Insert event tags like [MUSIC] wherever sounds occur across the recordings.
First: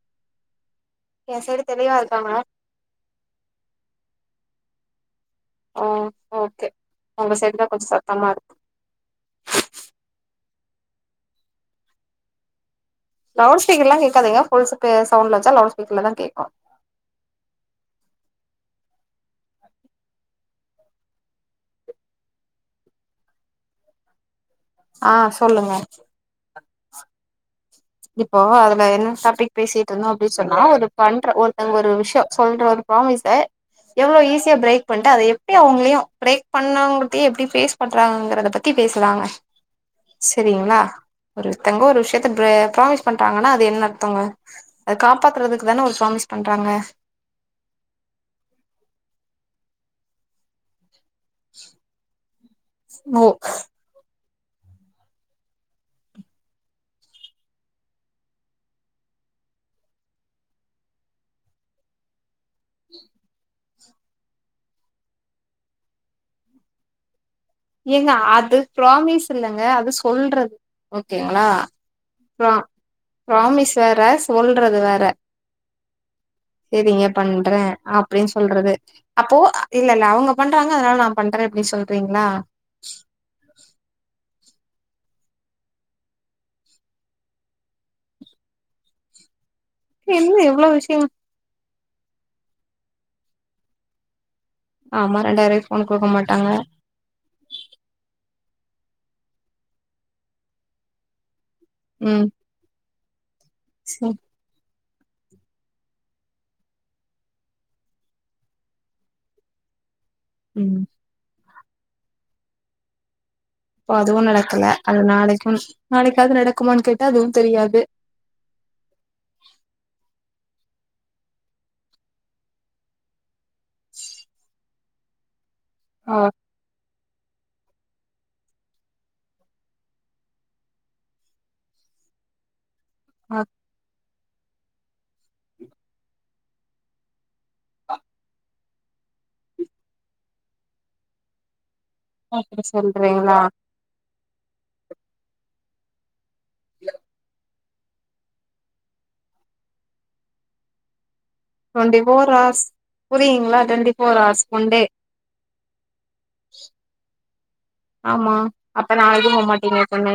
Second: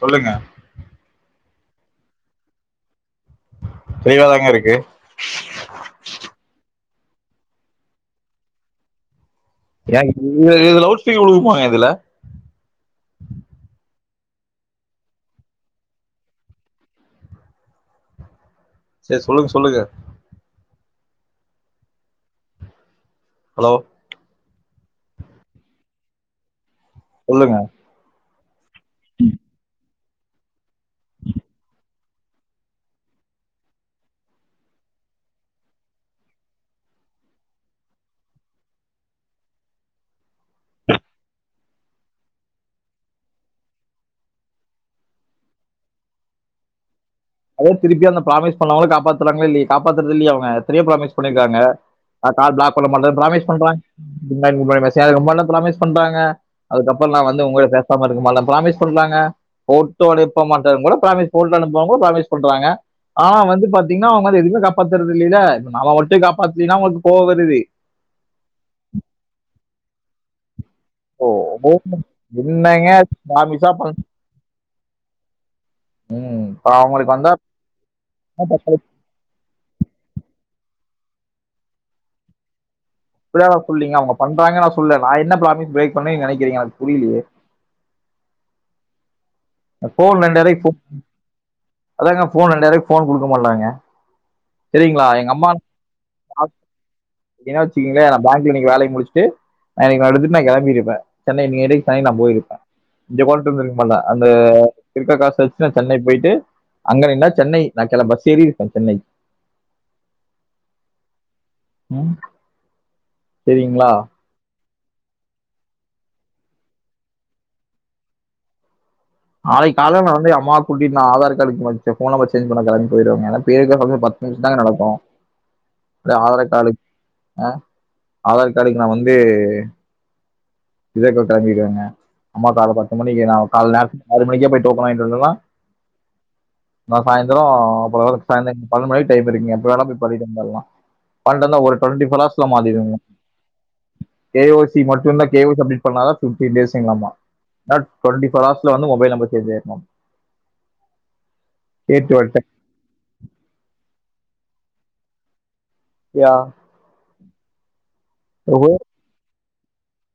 சொல்லுங்க என் சைடுதெளிவா இருக்காங்க தெளிவாதாங்க இருக்கு ஓ ஓகே உங்க சைட் தா கொஞ்சோ சத்தமா இருக்கு ஏங்க இது இதுல லவு்ட்ஸ்பீ்க்கர் வுழுகும்மாங்க இதுல லவுட் ஷ்ப்பீக்கர் எல்லா கேக்காதுங்க ஃபுல் சவுண்ட்ல வச்சா லவுட் ஷ்பீக்கர்ல தான் கேக்கு சேரி சொல்லுங்க சொல்லுங்க ஹலோ ஆ சொல்லுங்க சொல்லுங்க இப்போ அதுல என்ன டாபிக் பேசிட்டு இருந்தோ அப்டின்னு சொன்னா ஒரு பண்ற ஒருத்தங்க ஒரு விஷயோ சொல்ற ஒரு ப்ராமிஸ் அ எவ்வளோ ஈஸியா பிரேக் பண்ணிட்டு அத எப்டி அவங்களையு பிரேக் பண்ணவங்க கிட்டயு எப்டி பே பண்றாங்கறத பத்தி பேசுறாங்க செரிங்களா ஒருத்தங்க ஒரு விஷயத்த ப்ரே ப்ராமிஸ் பண்டாங்கன்னா அது என்ன அர்த்தங்க அதை காப்பாத்துறதுக்கு தானே ஒரு ப்ராமிஸ் பண்றாங்க அதே திருப்பி அந்த பிராமிஸ் பண்ணவங்கள காப்பாத்துறாங்கள இல்லைய காப்பாத்துறது இல்லை எத்தனையோ பிராமிஸ் பண்ணிருக்காங்க கால் பிளாக் பண்ண மாட்டே ஓ ப்ராமிஸ் பண்றாங்க சும்மா இருங்க பாய் ம சேலம் ரொம்பலா ப்ராமிஸ் பண்றாங்க அதுக்கப்பறோ நா வந்து ஓங்கூட பேசாம இருக்கமாட்டே ப்ராமிஸ் பண்றாங்க ஃபோட்டோ அனுப்ப மாட்டேன் கூட ப்ராமிஸ் ஃபோட்டோ அனுப்புவாங்க பிராமிஸ் பண்றாங்க ஆனா வந்து பாத் தீங்னா அவுங்க எதுமே காப்பாத்றது இல்லேல நாம மட்டு காப்பாத்துலீனா அவுங்களுக்கு கோவருது ஏங்க அது ப்ராமிஸ் இல்லங்க அது சொல்ற ஓகேங்களா ப்ரா என்னங்க ப்ராமிஸா ப்ராமிஸ் பண் வேற சொல்றது வேற ம். இப்ப சேரிங்க அவங்களுக்கு வந்தா பண்றே அப்டின் சொல்றது அப்போ இல்ல இல்ல அவுங்க பண்றாங்க அதுனால நா பண்றே அப்டின் சொல்றீங்களா அப்பில்லா நெனப்பில்லங்க அவுங்க பண்றாங்க நா சொல்லல நா என்ன பிராமிஸ் பிரேக் பண்ணேன் நீங்க நெனைக்கிறீங்க எனக்கு புரீலயே ஃபோன் என்ன ரெண்டாயிர் எவ்ளோ ரூவாய்க்கு விஷயங்க அதாங்க ஃபோன் ரெண்டாயிர ரூபாய்க்கு ஃபோன் குடுக்க மாட்டாங்க சரிங்களா? ஆமா எங்க ரெண்டாயிருவாய்க்கு ஃபோன் குடுக்க மாட்டாங்க இல்லேனா வச்சக்கீங்களே நா பேங்க்ல இன்னைக்கு வேலைய முடிச்ட்டு நா இன்னைக்கு நா எடுத்துட்டு நா கெளம்பிருப்பே சென்னை நியடி ட்ரெய்ன் நா ம் போயிருப்பே இங்க உக்காந்துட்டு இருக்கமாட்டே சரி அந்த இருக்க காச வச்சு நா சென்னை போயிட்டு அங்க ரெண்ட்நாள் சென்னை நா கெள பஸ் ஏறிருப்பே சென்னை ம் ம் சரிங்களா? இப்போ அதுவு நடக்கல அது நாளைக்கும் நாளைக்காவது நடக்குமானு கேட்டா அதுவும் தெரியாது நாளைக்கு காலேல நா வந்து அம்மாவ கூட்டிட்டு நா ஆதார் கார்டுக்கு மச்ச ஃபோன் நம்பர் சேஞ்ச் பண்ண கிளம்பி போயிருவங்க அதா பேருக்குதா [UNINTELLIGIBLE] நிமிஷோ தாங்க நடக்கு அப்டியே ஆ ஆதார் கார்டு ஆ ஆதார் கார்டுக்கு நா வந்து இத இப்போ கெளம்பிற்வங்க அம்மா காலேல பத்து மணிக்கு நா ஆ காலேல லேப் ஆறு மணிக்கே போய் டோக்கன் வாங்கிட்டு வந்தர்லா நா சாய்ந்தரோ போல வார்க் சானிக் பன்னண்டு மணி வரைக் டைம் இருக்குங்க எப்ப வேணா போய் பண்ணிட்டு வந்தற்லா பன்னன்டுனா ஒரு டுவெண்ட்டி ஃபோர் ஹார்ஸ்ல அப்டி மாத்திற்வங்க சொல்றீங்களா கே ஓ சி மட்டுனா கே ஓ சி அப்டேட் பண்ணாதா ஃபிப்டி டேஸ்ஸுங்களாமா டா டொண்டி ஃபோர் ஹார்ஸ்ல வந்து மொபைல் நம்பர் சேஞ்சாயிருமா டொண்டி கேட்டு ஃபோர் வரட்டேன் ஹார்ஸ் புரியீங்களா twenty four hours one day யா ஆமா ஓஹோ அப்ப நாளைக்கு போமாட்டீங்க சென்னை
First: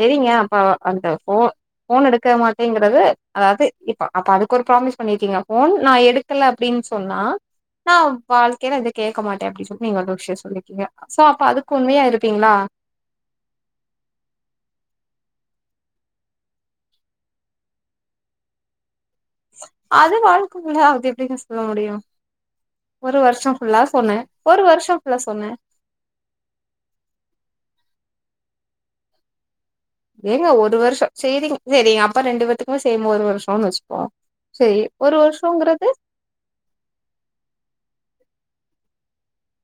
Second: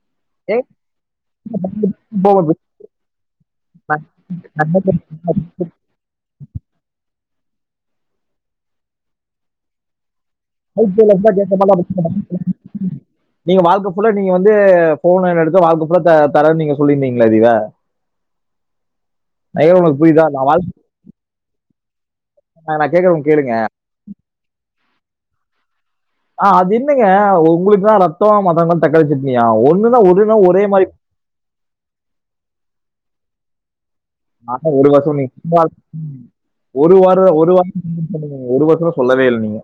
செரிங்க அப்ப அந்த ஃபோ ஃபோன் எடுக்க மாட்டேங்கிறது அதாவது இப்ப அப்ப அதுக்கு ஒரு ப்ராமிஸ் பண்ணிருக்கீங்க ஃபோன் நா எடு க்கல அப்டின் சொன்னா நா வாழ்க்கேல இத கேக்க மாட்டே அப்டி சொல்ட்டு நீங்க ஒரு விஷ்யோ சொல்லி லைஃப் ஸ்டெய்ல இருந்தா கேக்க மாட்டே [UNINTELLIGIBLE] நீங்க வாழ்க்க ஃபுல்லா நீங்க வந்து ஃபோனுன் எடுத்தா வாழ்க்க ஃபுல்லா த தரன் நீங்க சொல்லிருந்தீங்ளா இதிர உனக்கு அது புரியுதா நான் வாழ்க்க ஃபுல்லா அது எப்டிங்க சொல்ல முடியு வாழ்க்கை நான் ஒரு கேட்கறவங்க கேளுங்க வர்ஷோ ஃபுல்லா சொன்னோ ஒரு வர்ஷோ ஃபுல்லா சொன்னே ஆ அது என்னங்க ஒங்களுக்குனா ரத்தோ மத்தவங்களுக்கு தக்காளி சட்னியா ஒன்னு ஏங்க ஒரு வருஷோ சேரிங் சேரிங்க அப்ப ரெண்டு பேத்துக்குமே சேம் ஒரு வருஷோன் வச்சுப்போ அப்ப செரி ஒரு வருஷோ நீங்க வருஷோங்கிறது [UNINTELLIGIBLE] ஒரு வாரோ ஒரு வா ஒரு வருஷல்லா சொல்லவே இல்ல நீங்க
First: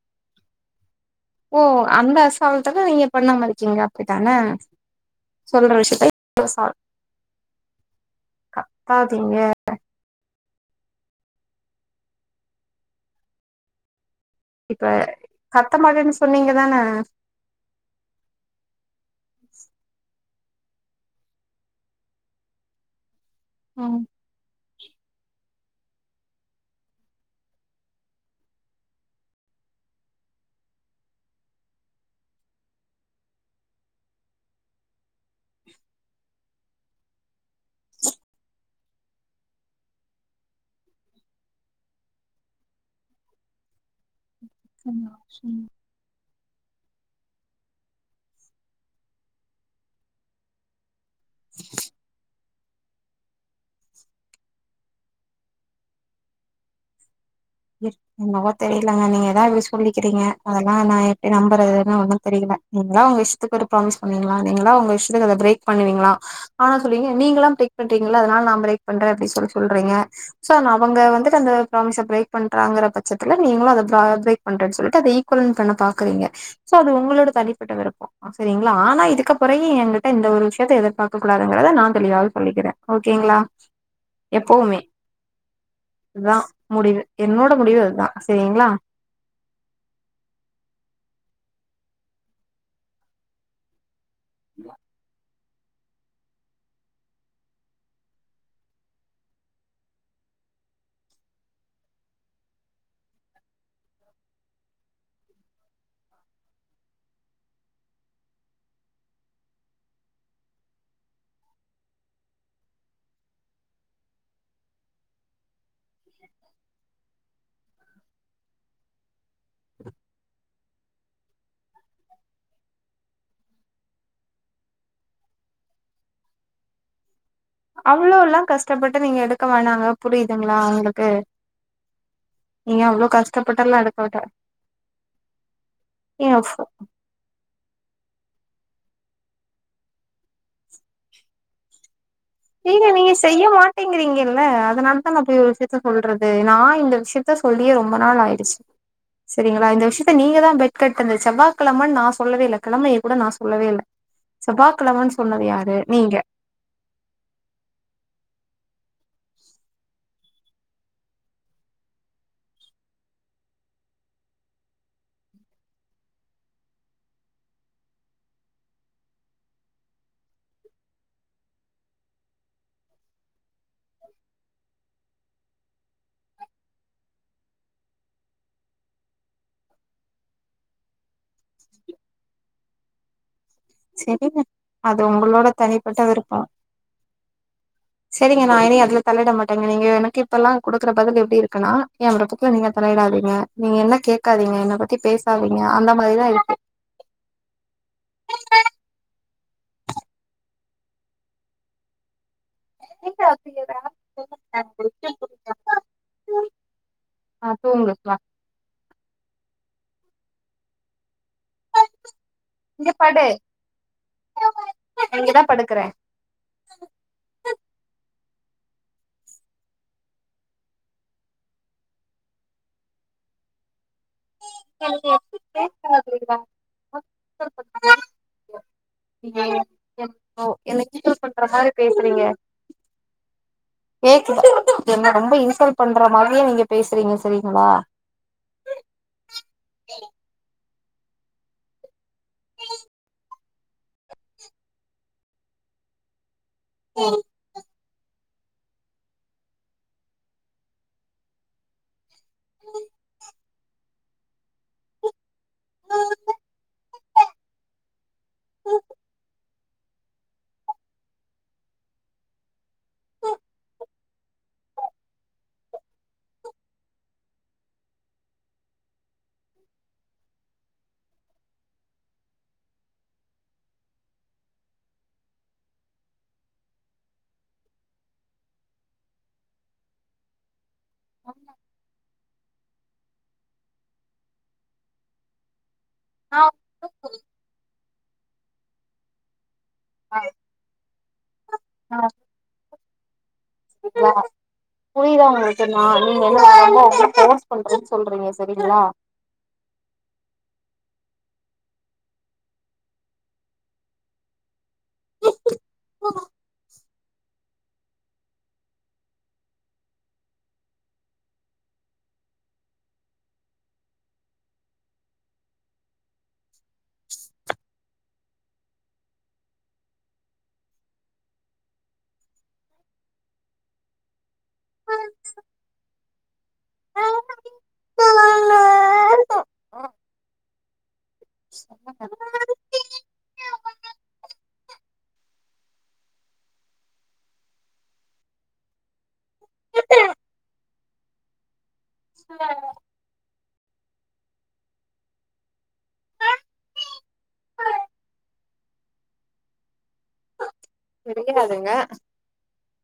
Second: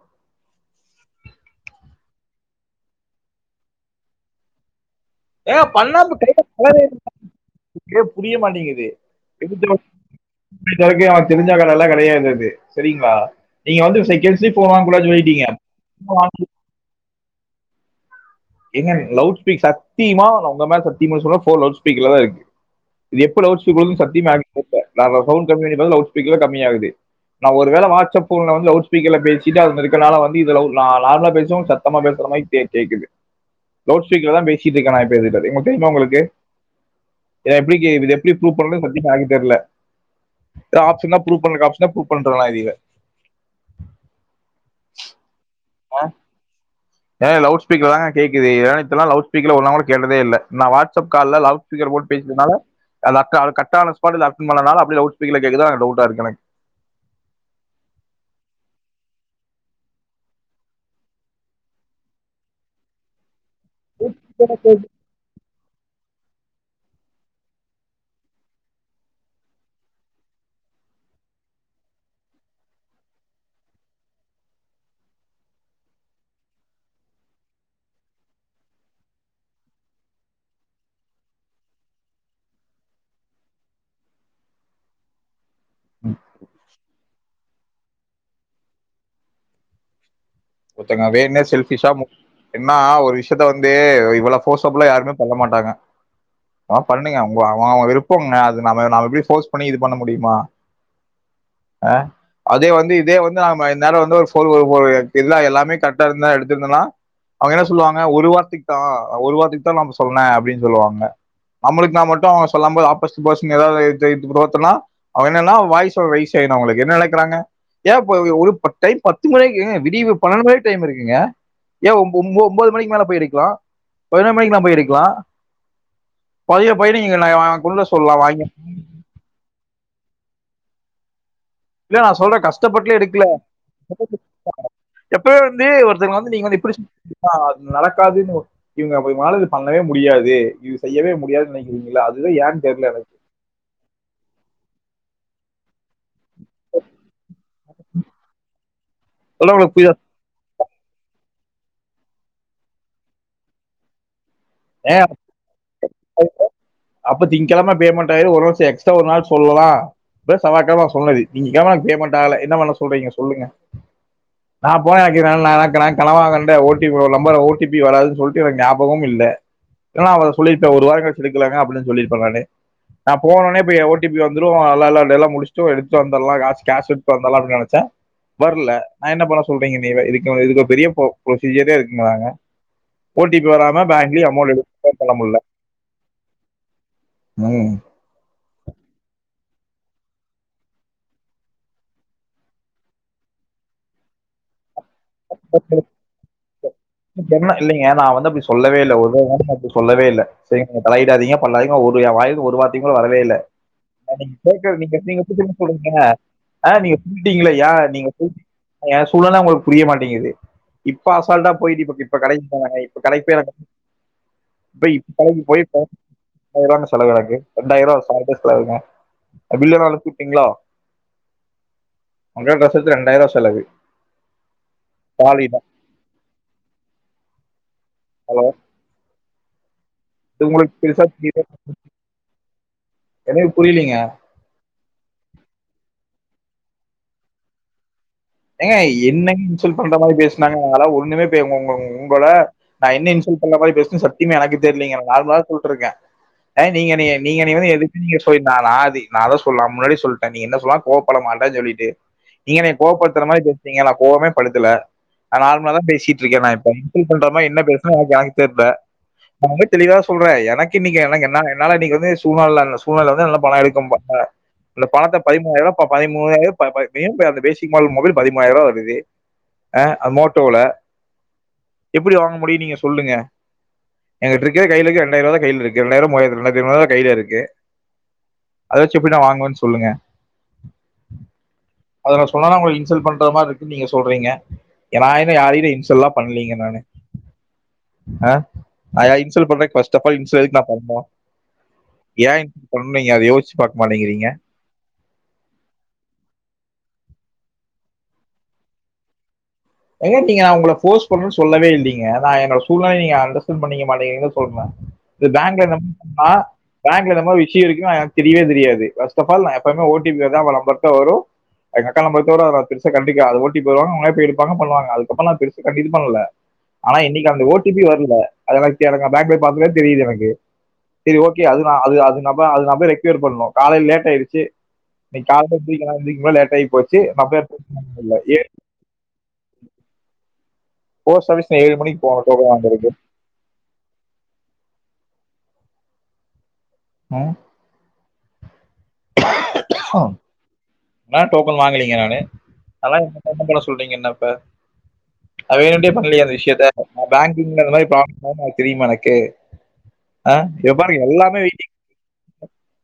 ஓ அந்த அசால்ட்டாதா நீங்க பண்ணமா இருக்கீங்க அப்டித்தான ஏங்க சொல்ற பண்ணாம விஷயத்த அசால்ட் கரெட்டா [UNINTELLIGIBLE] புரிய மாட்டேங்குது கத்தாதீங்க எதுக்கு [UNINTELLIGIBLE] அவ தெருஞ்ச கடேலா கெடையாது அது சரிங்களா நீங்க வந்து செகேன்ஸ் ஜி ஃபோன் வாங்க கூடாதுன் சொல்லீட்டீங்க அதான ஏங்க லவுட் ஸ்பீக் சத்தியமா நா ஒங்க மேல சத்தியமா சொல்றே ஃபோன் லவுட் ஸ்பீக்கர் ல தா இருக்கு இது எப்ப லவுட் ஸ்பீக்கர் விழுகுதுனு ம் சத்தியமா யாருக்கு தெரியல சவுண்ட் கம்மி பண்ணி பார்த்தா லவுட் ஸ்ப்பீக்கருல கம்மியாகுது நா ஒரு வேள வாட்ஸ்அப் போன்ல வந்து லவுட் ஸ்பீகர்ல பேசிட்டு அந்த இருக்கிறால வந்து இதுல நார்மலா பேசும் சத்தமா பேசுற மாரி கே கேக்குது லவ்டு ஸ்பீக்கர்ல தா பேசிட்டு இருக்க நா இப்ப இதுகிட்ட தெரியுமா உங்களுக்கு இத எப்டி இ இத எப்டி ப்ரூஃப் பண்ணனு சத்தியமா எனக் தெர்ல வேற ஆப்ஷன்னா ப்ரூஃப் பண்றக் ஆப்ஷனா ப்ரூஃப் [UNINTELLIGIBLE] [UNINTELLIGIBLE] ஆ ஏங்க லவ்டுஸ்பீக்கர்ல தாங்க கேக்குது என்னால இத்தனநாள் லவ்டுஸ்பீக்கரில் ஒரு நாளுங்கூட கேட்டதே இல்லை நா வாட்அப் கால்ல லவ்டு ஸ்பீக்கர் போட்டு பேசினதால அந்த அக்கா அது கட் ஆனா ஸ்பாட்ல அட்டன் பண்ணனால லவுட் ஷ்ப்பீக்கர்ல கேக்குதானு டவுட்டா இருக்கு எனக்கு என்னவோ தெரிலங்க நீங்க ஏதாவது சொல்லிக்கிறீங்க அதெல்லா நா எப்டி நம்பறதுன்னு ஒன்னு தெரியல நீங்களா உங்க இஷ்டத்துக்கு ஒரு ப்ராமிஸ் பண்வீங்களா நீங்களா உங்க இஷ்டத்துக்கு அத பிரேக் பண்ணுவீங்களா ஆனா சொல்வீங்க நீங்கல்லா பிரேக் பண்றீங்கல்ல அதனால நா பிரேக் பண்றே அப்டினு சொல்லி சொல்றீங்க சோ அவங்க வந்துட்டு அந்த ப்ராமிஸ் பிரேக் பண்றாங்கற பட்சத்துல நீங்களு அத பிரேக் பண்றேன்னு சொல்லிட்டு அத ஈக்குவல் பண்ண பாக்குறீங்க சோ அது உங்களோட தனிப்பட்ட விருப்பம் சரிங்களா ஆனா இதுக்கப்பறயு என்கிட்ட இந்த ஒரு விஷயத்த எதிர்பார்க்க கூடாதுங்கறத நா தெளிவா சொல்லிக்கிறே ஓகேங்களா எப்போவுமே இதா முடிவு என்னோட முடிவு இதுதா சேரிங்களா ஒத்தங்க வேணும்னே செல்ஃபிஷா என்னா ஒரு விஷயத்த வந்து இவளோ க்ளோஸப்ல யாருமே போக மாட்டாங்க பண்ணுங்க அவங்க அவங்க அவங்க விருப்பங்க அது நம்ம நாம எப்படி ஃபோர்ஸ் பண்ணி இது பண்ண முடியுமா ஆ அதே வந்து இதே வந்து இந்தாளு வந்து ஒரு [UNINTELLIGIBLE] இதா எல்லாமே கரெக்ட்டா இருந்தா எடுத்துக்கலா அவங்க என்ன சொல்லுவாங்க ஒரு வார்த்தைக்கு தா ஒரு வார்த்தைக்கு தா நா சொன்னே அப்டின்னு சொல்லுவாங்க நம்புளுக்கு நான மட்டு அவன் சொல்லும் போது ஆப்போசிட் பர்ஷன் எதாவது எதிர்த்து [UNINTELLIGIBLE] அவன் என்னன்னா வாய்ச ரெய்சு செய்னு அவங்களுக் என்ன நெனைக்கிறாங்க ஏ ஒரு டைம் பத்து மணிக்கு விடிவு பண்னெண்டு மணி வரை டைம் இருக்குங்க ஏ ஒம்போது மணிக்கு மேல போயிருக்கலா எடுக்கலாம் பதினோரு மணிக்கு நா போயிருக்கலா பதிவ பயிர நீங்க [UNINTELLIGIBLE] அவ்ளோலா வாங்கி கஷ்டப்பட்டு நீங்க எடுக்க வேணாங்க புரியுதுங்களா உங்களுக்கு இல்ல நா சொல்றே நீங்க கஷ்டப்பட்டுலா அவ்ளோ எடுக்கல கஷ்டப்பட்டெல்லா எடுக்க வேண்டா [UNINTELLIGIBLE] எப்பயோ வந்து ஒருத்தரவங்கள வந்து ஏங்க நீங்க வந்து இப்டி அ அது நடக்காதுன்னு இவங்கனாலது பண்ணவே முடியாது இது செய்யவே முடியாது நினை இல்ல அதுதா ஏன்னு ஏங்க தெர்ல நீங்க எனக்கு செய்ய மாட்டேங்கிறீங்கல்ல அதனால தா போய் ஒரு என்னத்த சொல்றது நான இந்த விஷயத்த சொல்லியே ரொம்ப நாள் ஆயிடுச்சு சொல்ல சரிங்களா உங்களுக்கு இந்த புரியுதா விஷயத் நீங்க தா பெட் கட்டினது செவ்வாய் கிழமன்னு நா சொல்லவே இல்ல கிழமைய கூடா நா சொல்லவே இல்ல ஏன் செவ்வாக்கிழமன்னு சொன்னது யாரு நீங்க அப்ப திங்க்கிழம பேமெண்ட் ஆயிரு ஒரு வருஷம் எக்ஸ்ட்ரா ஒரு நாள் சொல்லலா பிளஸ் அவனுக்காக நா சொன்னது திங்ககழம பேமெண்ட் ஆகல என்ன பண்ண சொல்றீங்க சொல்லுங்க நா போன் வைக்கிற நா என்ன கனவாங்கண்ட ஓ டி ஒரு நம்பர் ஓ டி பி வராதுன்னு சொல்ட்டு ஒரு ஞாபகமூ இல்ல ஏனா அவன் சொல்லிருப்பே ஒரு வாரம் கழிச்சு எடுக்கலாங்க அப்டின்னு சொல்லிருப்பே நானே நா போனடனே ஓ டி பி வந்துரு அல்லா அல்லான்டு எல்லா முடிச்ட்டு எடுத்துட்டு வந்தர்லா கேஷ் எடுத்து வந்தர்லா அப்பின்னு நெனைச்ச வர்ல நா என்ன பண்ண சொல்றீங்க நீவே இதுக்கு இது ஒரு பெரிய ப்ரொசீஜரே இருக்குங்கறாங்க ஓடிபி வராம பேங்க்கியு ம் அது உங்களோட தனிப்பட்ட விருப்போ ம். சரிங்க நா இனி அதுல தளையிட மாட்டேங்க நீங்க எனக்கு இப்ப எல்லாம் கொடுக்குற பதில் எப்டி இருக்குன்னா ஏன் விருப்பதுல நீங்க தலையிடாதீங்க நீங்க என்ன கேட்காதீங்க என்னை பத்தி பேசாதீங்க அந்த மாரிதா இருக்கு சொ இல்லைங்க நா வந்து அப்டி சொல்லவே இல்லை ஒருவாட்டியு நான் அப்டி சொல்லவே இல்ல சரிங்க தலையிடாதீங்க பண்ணாதீங்க ஒரு என் வாயில இருந்து ஒரு வார்த்தையு கூட வரவே இல்ல [UNINTELLIGIBLE] நீங்க எப்டி தெரிமா சொல்றீங்க அ நீங்க ஆ சொல்லிட்டீங்கள யா தூங்கு நீங்க வா சொல்லிட்டீங்க என் சூழ்நெல உங்களுக்கு புரிய மாட்டேங்குது இப்ப அசால்டா போயிட்டு இப்ப இப்ப கடைக்கு போரங்க இங்க இப்ப படு கடைக்கு நா போய் இப்ப இங்கதா இப்ப கடைக்கு போய் படுக்குறே ரெண்டாயிரரூவா செலவ் எனக்கு ரெண்டாயிர ரூவா [UNINTELLIGIBLE] செலவுங்க பில்லலா அனுப்பிட்டீங்ளா உங்க ட்ரெஸ் எடுத்து ரெண்டையாறுவா செலவு சாலிடா [UNINTELLIGIBLE] ஹலோ அ ம் இது ஓ உங்களுக்கு என்ன பெருசா கின்டல் பண்ற தெரியல மாரி பேசுறீங்க எனக்கு புரியலீங்க கேக்ல என்ன ரொம்ப இன்சல்ட் பண்ற மாரியே நீங்க பேசுறீங்க சரிங்களா ஏங்க என்ன இன்சல்ட் பண்ற மாரி பேசுனாங்க அதா ஒண்ணுமே பே உங்க உங்கள நா என்ன இன்சல்ட் பண்ண மாரி பேசன சத்திமா எனக்கு தெர்லிங்க நார்மலா சொல்டுருகே நீங்க என்னைய நீங்க நீ வந்து எதுமே நீங்க சொல்ட்டா லாதி நா அதா சொல்ல முன்னாடி சொல்ட்டே நீ என்ன சொல்லா கோவபடமாட்டேனு சொல்லிட்டு நீங்க என்னைய கோவப்படுத்துற மாரி பேசுறீங்க நா கோவமே படுத்தல நா நார்மல தா பேசிட்டு இருக்கே நா இப்ப இன்சல்ட் பண்ற மாறி என்ன பேஸ்னனு எனக்கு தெர்ல நா வந்து தெளிவாதா சொல்றே எனக்கு இன்னைக்கு எனக்கு என்ன என்னால இன்க்கு வந்து சூழல்லலா சூழ்நல வந்து நல்லா பணம் எடுக்கும்பாங்க அந்த பணத்தை பதிமூணாயிர பதிமூனாயிரோ ப ப பெய் போய் அவர்ட பேசிக்க மூவாயருவா மொபைல் பதிமூனாயிரரூவா வருது அ அது மோட்டோல எப்டி வாங்க முடியு நீங்க சொல்லுங்க எங்ககிட்டருக்கறதே கைலக்கு ரெண்டையாருவாதா கைல இருக்கு ரெண்டாயறுவா மூவாயருவா ரெண்டையரதி ஐநூருவா தா கைல இருக்கு அத வச்சு எப்டி நா வாங்குவன்னு சொல்லுங்க அத சொன்னா உங்கள இன்சல்ட பண்ற மார்ருக்கு நீங்க சொல்றீங்க நா என்ன யாரையு இன்சல் செல்லா பண்ணலீங்க நானு அ ஐ யா இன்சல் பண்றே பஸ்ட் தப்பா இன்சல் எதுக்கு நா பண்ணு ஏ சொன்னீங்க அத யோஸ்ச்சி பாக் மாட்டங்கிறீங்க புரியுதா உங்களுக்கு நா நீங்க என்ன [INAUDIBLE] ஃபோர்ஸ் பண்றன்னு சொல்றீங்க சரிங்களா எங்க நீங்க அவுங்கள போர்ஸ் பண்ணு சொல்லவே இல்லிங்க என்னோட சூழ்நலைய நீங்க அண்டர்ஸ்டண்ட் பண்ணிக்க மாட்டேங்கீரிங்க சொல்ற இது பேங்க [UNINTELLIGIBLE] ஆ பேங்க்ல இந்த மாரி விஷியோ இருக்கு எனக்கு தெரிவே தெரியாது பஸ்ட்டாபால் நா எப்பையுமே ஓடிபி வந்து அவுங்க நம்பர்குதா வரு எங்க அக்காலா போய்ட்டு வரு பெருச கண்டிக்கல அது ஓடிபி வரு அவங்களே பெய் பக்க பண்ணுவாங்க அதுக்கப்றோனா பெருசா கண்டினியு பண்ணல ஆனா இன்னைக்கு அந்த ஓடிபி வரல அதுனால எனங்க பேங்க்ல போய் பாத்தவே தெரியுது எனக்கு சரி ஓகே அது நா அது அதுனப்ப அது நா பொய் ரெக்யூர் பண்ணு காலைல லேட் ஆயிடுச்சு இணைக் காலா வீட்ல எல்லா எந்திக்கு போது லேட் ஆய் போச்சு [UNINTELLIGIBLE] போஸ்ட் ஆபீஸ் நா ஏழு மணிக்கு போனு டோக்கன் வாங்கருக்கு ம் நா டோக்கன் வாங்கலீங்க நானு அதனால என் என்ன பண்ண சொல்றீங்க என்ன இப்ப வேணும்ட்டியே பண்லையே அந்த விஷியத்த நா பேங்கிங்ல இந்த மாரி பிராபலம் தெரிமா எனக்கு ஆ இங்க பாருங்க எல்லாமே தெரியாதுங்க வெய்டிங்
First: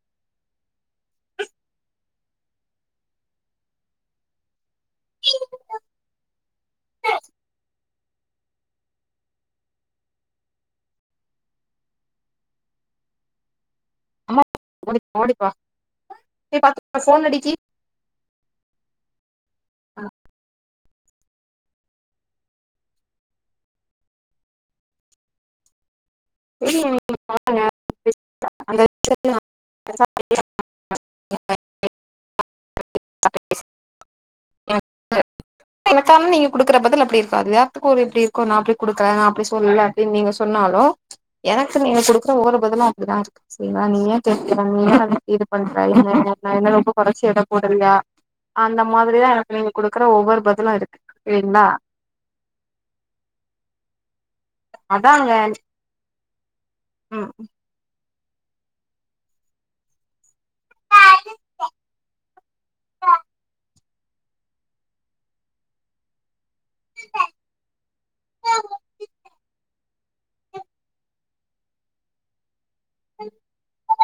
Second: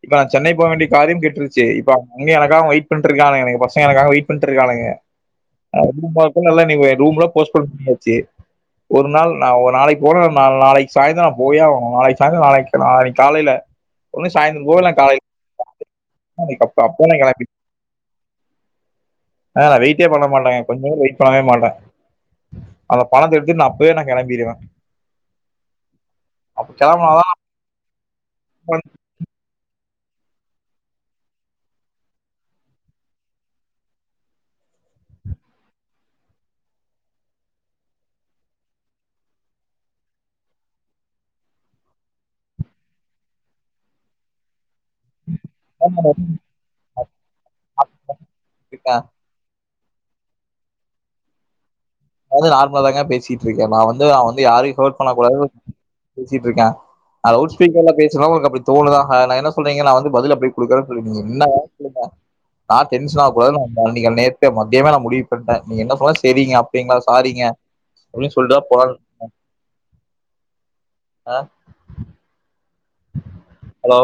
இப்ப நா சென்னை போக வேண்டிய காரியம் கெட்டுருச்சு இப்ப [INAUDIBLE] எனக்காக வெயிட் பண்ட்ருக்கானுங்க எனக் பசங்க எனக்காக வெயிட் பண்ட்ருக்கானுங்க. அதுவும் பாக்குணு அல்லா நீங்க ரூம்லா போஸ்ட்போன் பண்ணியாச்சி. ஒரு நாள் நா ஒ நாளைக் போனா நான் நாள் நாளைக் சாய்ந்தரோ போயே ஆவோணு நாளைக் சாய்ந்தரோ நாளைக் நாளைக் காலைல ஒன்னு சாய்ந்தர போவ இல்லனா ஓடி கால ஓடிப்பா ஏ [INAUDIBLE] அப்ப பாத்து அப்வே நா ஃபோன் கெளம்பி அடிக்கி அ நா வெயிட்டே பண்ண மாட்டங்க. கொஞ்ச நேரோ வெயிட் பண்ணவே மாட்டே. அந்த பணத்த எடுத்துட் நா அப்வே நா கெளம்பிருவே. அப் கெளம்புனாதா [INAUDIBLE] [INAUDIBLE] உஹம் எனக்கான் நீங்க குடுக்கற பதில் அப்பிடி இருக்காது எல்லாத்துக்கு ஒரு எப்டி இருக்கு நா அப்டி குடுக்கறே நா அப்டி சொல்ல. அப்டின் நீங்க சொன்னாலு எனக்கு நீங்க குடுக்குற ஒவ்வொரு பதிலு அப்டிதா இருக்கு செரிங்ளா நீ ஏ கேக்ற நீ ஏ இது கொஞ்ச [UNINTELLIGIBLE] நா என்ன ரொம்ப கொறச்சு எட போட்றியா அந்த தான் மா இப்படிதா எனக்கு நீங்க குடுக்குற ஒவ்வொரு பதிலு இருக்கு இல்லைங்ளா? நா வந்து நார்மலா தாங்க பேசிட்டு இருக்கே நா வந்து நா வந்து யாரையு ஹர்ட் பண்ணக் அதாங்க கூடாது பேசிட்டு இருக்கே. ம் நா லவ்ட் ஸ்பீக்கர்ல பேசுனா உங்குளுக்கு அப்டி தோணுதா ஹ நா என்ன சொல்றீங்க நா வந்து பதில் அப்பிடி குடுக்குறேன் சொல்லிந்தீங்க என்ன [INAUDIBLE] நா டென்ஷன் கூடாதுனு [UNINTELLIGIBLE] நேத்தே மத்தியமே நா முடிவு பண்டே நீ என்ன சொன்னா செரிங்க அப் கேங்ளா சாரீங்க அப்டின் சொல்ட்டுதா போலான் [INAUDIBLE] அ ஹலோ?